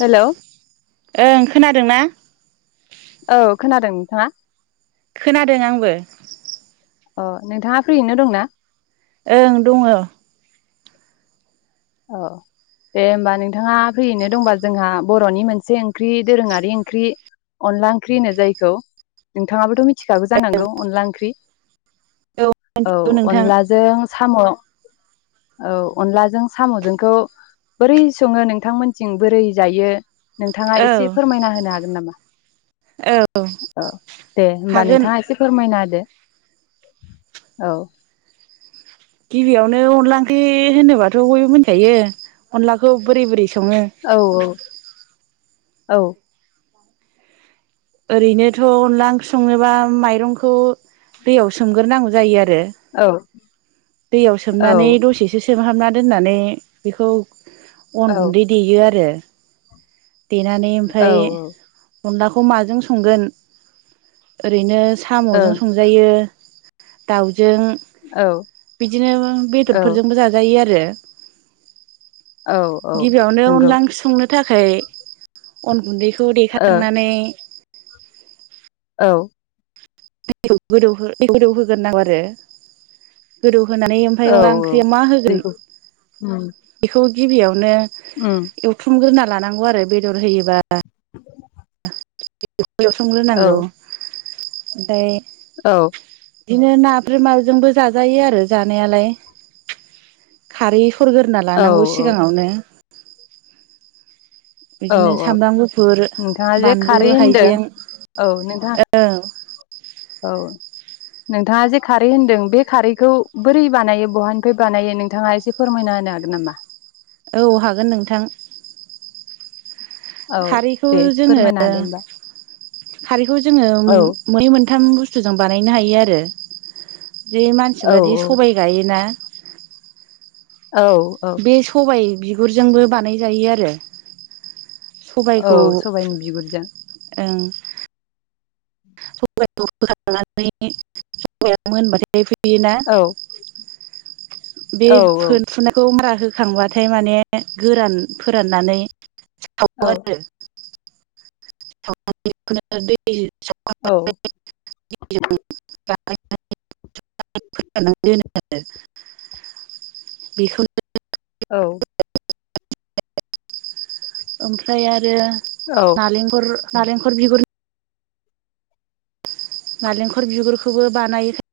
Hello ओं खोनादों ना? औ खोनादों नोंथाङा। खोनादों आंबो। अ नोंथाङा फ्रियैनो दंना? ओं दङ। औ दे होनोमबा नोंथाङा फैयैनो दंबा जोंहा बरनि मोनसे ओंख्रि, दोरोङारि ओंख्रि, अनला ओंख्रि होनो जायखौ नोंथाङाबोथ मिथि फिथिखाबो जानांगौ अनला ओंख्रि औ मिथिगौ नोंथां अनलाजों साम औ अनलाजों सामजोंखौ बोरै सङो नोंथांमोनथिं बोरै जायो। नोंथाङा औ एसे फोरमायना होनो हागोन नामा औ औ दे होमबा हागोन नोंथाङा एसे फोरमायना होदो? औ। गिबियावनो अनला ओंख्रि होनोबाथ बयबो मोनजायो अनलाखौ बोरै-बोरै औ-औ औ ओरैनोथ अनला ओंख्रि सङोबा माइरंखौ दैयाव सोमग्रोनांगौ जायो आरो। औ आरो दैयाव औ सोमनानै दसेसो सोमहाबनानै दोननानै बेखौ अन औ गुन्दै देयो आरो। देनानै औ ओमफ्राय ओं अुलाखौ माजों संगोन ओरैनो सामजों संजायो। दाव जों औ बिदिनो औ बेदरफोरजोंबो जाजायो आरो। औ औ [inaudible] गिबियावनो नंगौ अनलाां संनो थाखाय। अन गुन्दैखौ खौ ओ देखालांनानै। औ। दै गोदौ दै गोदौ होगोन नांगौ आरो। होनानै ओमफफ्राय औ अनला औ ओंख्रिया मा होगोन दैखौ उम बेखौ। गिबियावनो। उम एवथुमग्रोन ना? लानांगौ आरो बेदर होयोबा। [inaudible] औ बेवसोमग्रोनांगौ। ओमफ्राय [unintelligible] औ बिदिनो ना ब्रमाजोंबो जाजायो आरो जानायालाय खारै सरग्रोना औ लानांगौ सिगाङावनो औ बिदिनो औ सामब्राम गुफुर नोंथाङा जे बानलु खारै होनदों हाइजेंओं औ नोंथाङा औ नोंथाङा जे खारै होनदों बे खारैखौ बोरै बानायो बहानिफ्राय बानायो नोंथाङा एसे फोरमायना होनो हागोन नामा औ हागोन नोंथां औ खारैखौ दे एसे जोङो फोरमायना होदो होमबा खारैखौ जोङो औ मै मोनथाम बुस्थुजों बानायनो हायो आरो बे औ मानसिफ्रादि सबाय गायोना औ औ बे सबाय बिगुरजोंबो बानायजायो आरो सबाइखौ औ सबायनि बिगुरजों ओं सबायखौ बोखांनानै मोनबाथाइ फैयोना औ बे औ फोन फुनायखौ मा होखांबाथाय माने गोरान फोराननानै औ सावो आरो औ खो ना सफ जि ज औ बानायनानै फोराननानै दोनो आरो बेखौनो औ ओमफ्राय आरो औ नालेंखर नारेंखर बिगुर नारेंखल बिगुरखौबो बानायोखा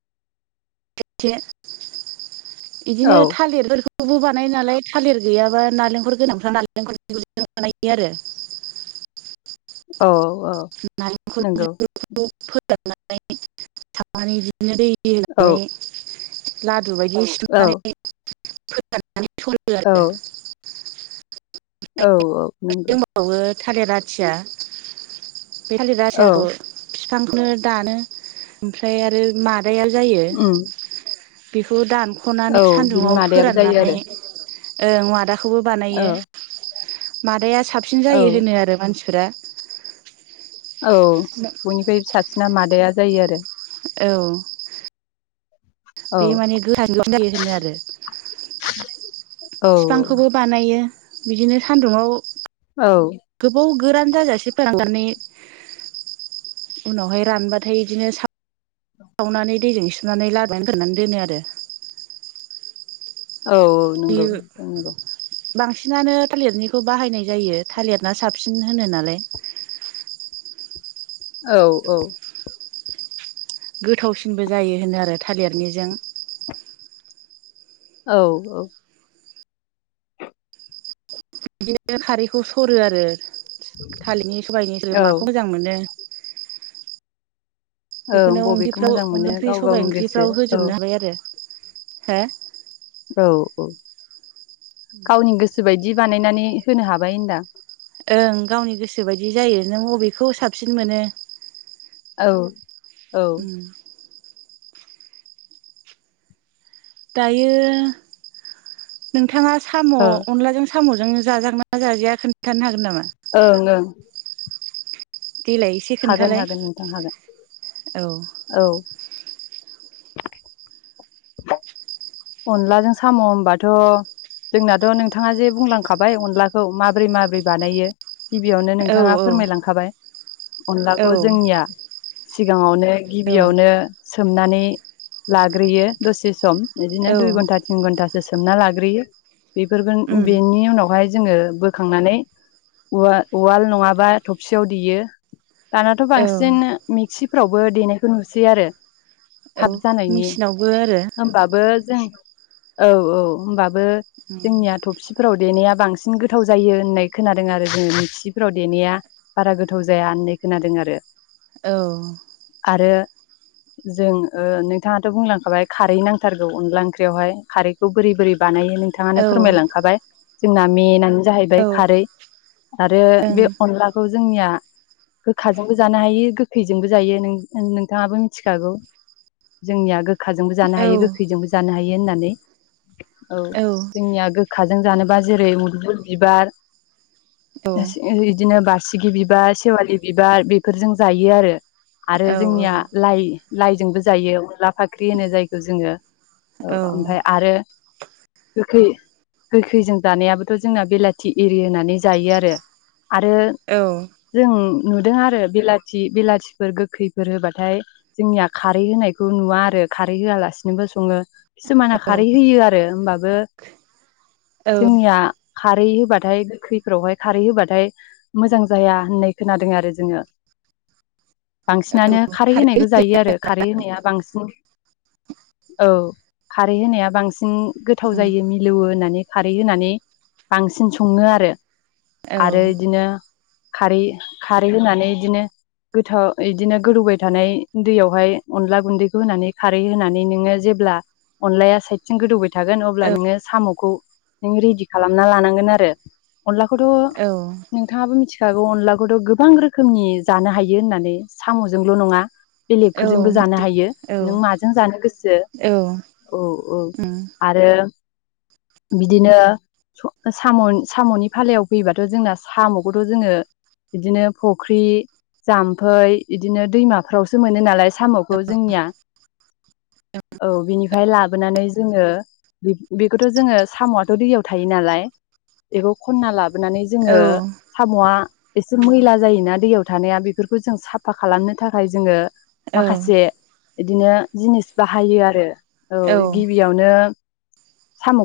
थेसे बिदिनो औ थालिरफोरखौ खौबो बानाय नालाय थालिर गैयाबा नालेंखर गोनांफ्रा नालेंखर बिगुरजोंबो बानायो आरो औ औ नालेंखर नंगौ बिगुरजोंबो फोराननानै सावनानै बिदिनो दै औ होनानै ला दु बायदि औ सिथुमनानै औ [unintelligible] [unintelligible] औ औ नोंगौ थालिराथिया बे थालिर औ आथियाखौ फिफांखौनो दानो ओमफ्राय आरो मा [unintelligible] या जायो उम बिखौ दान औ स'नानै बिनि सान्दुंआव मादायाबो जायो फोराननानै आरो ओं मादा खौबो बानायो औ मादाया साबसिन जायो औ होनो आरो मानसि सोदोआ औ बयनिफाय साबसिना मादाया जायो आरो औ औ बे माने [unintelligible] होनो आरो औ फिफांखौबो बानायो बिदिनो सान्दुंआव औ गोरान जाजासे फोराननानै उनावहाय रानबाथाय बिदिनो सा सावनानै दैजों सुनानै लाद्रायैनो फोरानना दोनो आरो औ औ बे नंगौ नंगौ बांसिनानो थालिरनिखौ बाहायनाय जायो थालिरना साबसिन होनो नालाय औ औ गोथावसिनबो जायो होनो आरो थालेरनिजों औ औ बिदिनो खारैखौ सरो आरो थालिरनि सबायनि सोर औ माखौ मोजां मोनो ओं बेखोनो बबेखौ अन्दैफ्राव मोजां मोनो अनला ओंख्रि गाव सबाय गावनि गोसो ओंख्रिफ्राव औ होजोबनो हाबाय आरो हो औ औ गावनि गोसो बायदि बिदि बानायनानै होनो हाबाय होनदां ओं गावनि गोसो बायदि जायो नों अबेखौ साबसिन मोनो औ ओ उम दायो नोंथांङा साम ओं अनलाजों सामजों जाजागोनना जाजाया खोन्थानो हागोन नामा? ओं ओं देलाय एसे हागोन खोन्थालाय हागोन नोंथां हागोन औ औ औ अनलाजों साम होनबाथ जोंनाथ नोंथांङा जे बुंलांखाबाय अनलाखौ माबोरै माबोरै बानायो गिबियावनो औ नोंथांङा औ फोरमायलांखाबाय औ अनलाखौ जोंनिया सिगांङावनो गिबियावनो औ सोमनानै लाग्रोयो दसे सम इदिनो औ दुइ घन्टा थिन घन्टा सोमना लाग्रोयो बेफोरफोरखौ उम बेनि उनावहाय जोंङो बोखांनानै उवा-उवाल नंङाबा थबसियाव देयो दानाथ औ बांसिन मिक्सिफ्रावबो देनायखौ नुसै आरो औ थाब जानायनि मेचिनावबो आरो होमबा ओ जों औ औ होनबाबो बो उम जोंनिया थबसिफोराव देनाया बांसिन गोथाव जायो होननाय खोनादों आरो जोंङो मिक्चिफोराव देनाया बारा गोथाव जाया होननाय खोनादों आरो औ आरो जों नोंथांङाथ बुंलांखाबाय खारै नां थारगौ अनला ओंख्रिआवहाइ खारैखौ बोरै-बोरै बानायो औ नोंथांङानो फोरमायलांखाबाय जोंना मेनानो औ जाहैबाय खारै आरो ओं बे अनलाखौ जोंनिया गोखाजोंबो जानो हायो गोखैजोंबो जायो नोंथांङाबो मिथिखागौ जोंनिया गोखाजोंबो जानो औ हायो गोखै। गोखैजोंबो जानो हायो होननानै औ जोंनिया गोखाजों जानोबा जेरै मुदुमफुल बिबार इदिनो बारसिगि बिबार, सेवालि बिबार बेफोरजों जायो आरो आरो जोंनिया लाइ लाइजोंबो जायो अनला फाख्रि होनो जायखौ जोंङो। औ ओमफाय आरो गोखै गोखैजों जानायाबोथ जोंना बेलाथि एरि होनानै जायो आरो आरो औ जों नुदों आरो बिलाथि बिलाथिफोर गोखैफोर होबाथाय जोंनिया खारै होनायखौ नुवा आरो खारै होआलासिनोबो। संङो खिसुमाना खारै होयो आरो होमबाबो। औ जोंनिया खारै होबाथाय गोखैफोरावहाय खारै होबाथाय मोजां जाया होननाय खोनादों आरो जोंङो बांसिन। बांसिनानो खारै होनायखौ जायो आरो खारै होनाया बांसिन। औ खारै होनाया बांसिन गोथाव उम जायो मिलौवो होननानै खारै होनानै बांसिन संङो आरो औ आरो इदिनो खारै खारै होनानै बिदिनो गोथाव बिदिनो गोदौबाय थानाय दैयावहाय अनला गुन्दैखौ होनानै खारै होनानै नोङो जेब्ला अनलाया साइदजों गोदौबाय थागोन अब्ला औ नोङो साम'खौ नों रेडि खालामना लानांगोन आरो अनलाखौथ' औ नोंथाङाबो मिथि मिथिखाखौ अनलाखौथ' गोबां रोखोमनि जानो हायो होननानै साम'जोंल' नङा। औ बेलेगफोरजोंबो जानो मिथिगौ हायो नों औ माजों जानो गोसो औ औ औ उम आरो बिदिनो साम'नि फालायाव फैबाथ' जोंना साम'खौथ' जोङो बिदिनो फुख्रि जाम्फै बिदिनो दैमाफ्रावसो मोनो नालाय साम'खौ जोंनिया औ बिनिफ्राय लाबोनानै जोङो बेखौथ' जोङो साम'आथ' दैयाव थायो नालाय बेखौ खनना लाबो लाबोनानै जोङो साम'आ एसे मैला जायोना दैयाव थानाया बेफोरखौ जों साफा खालामनो थाखाय जोङो औ माखासे बिदिनो जिनिस बाहायो आरो औ गिबियावनो साम'खौ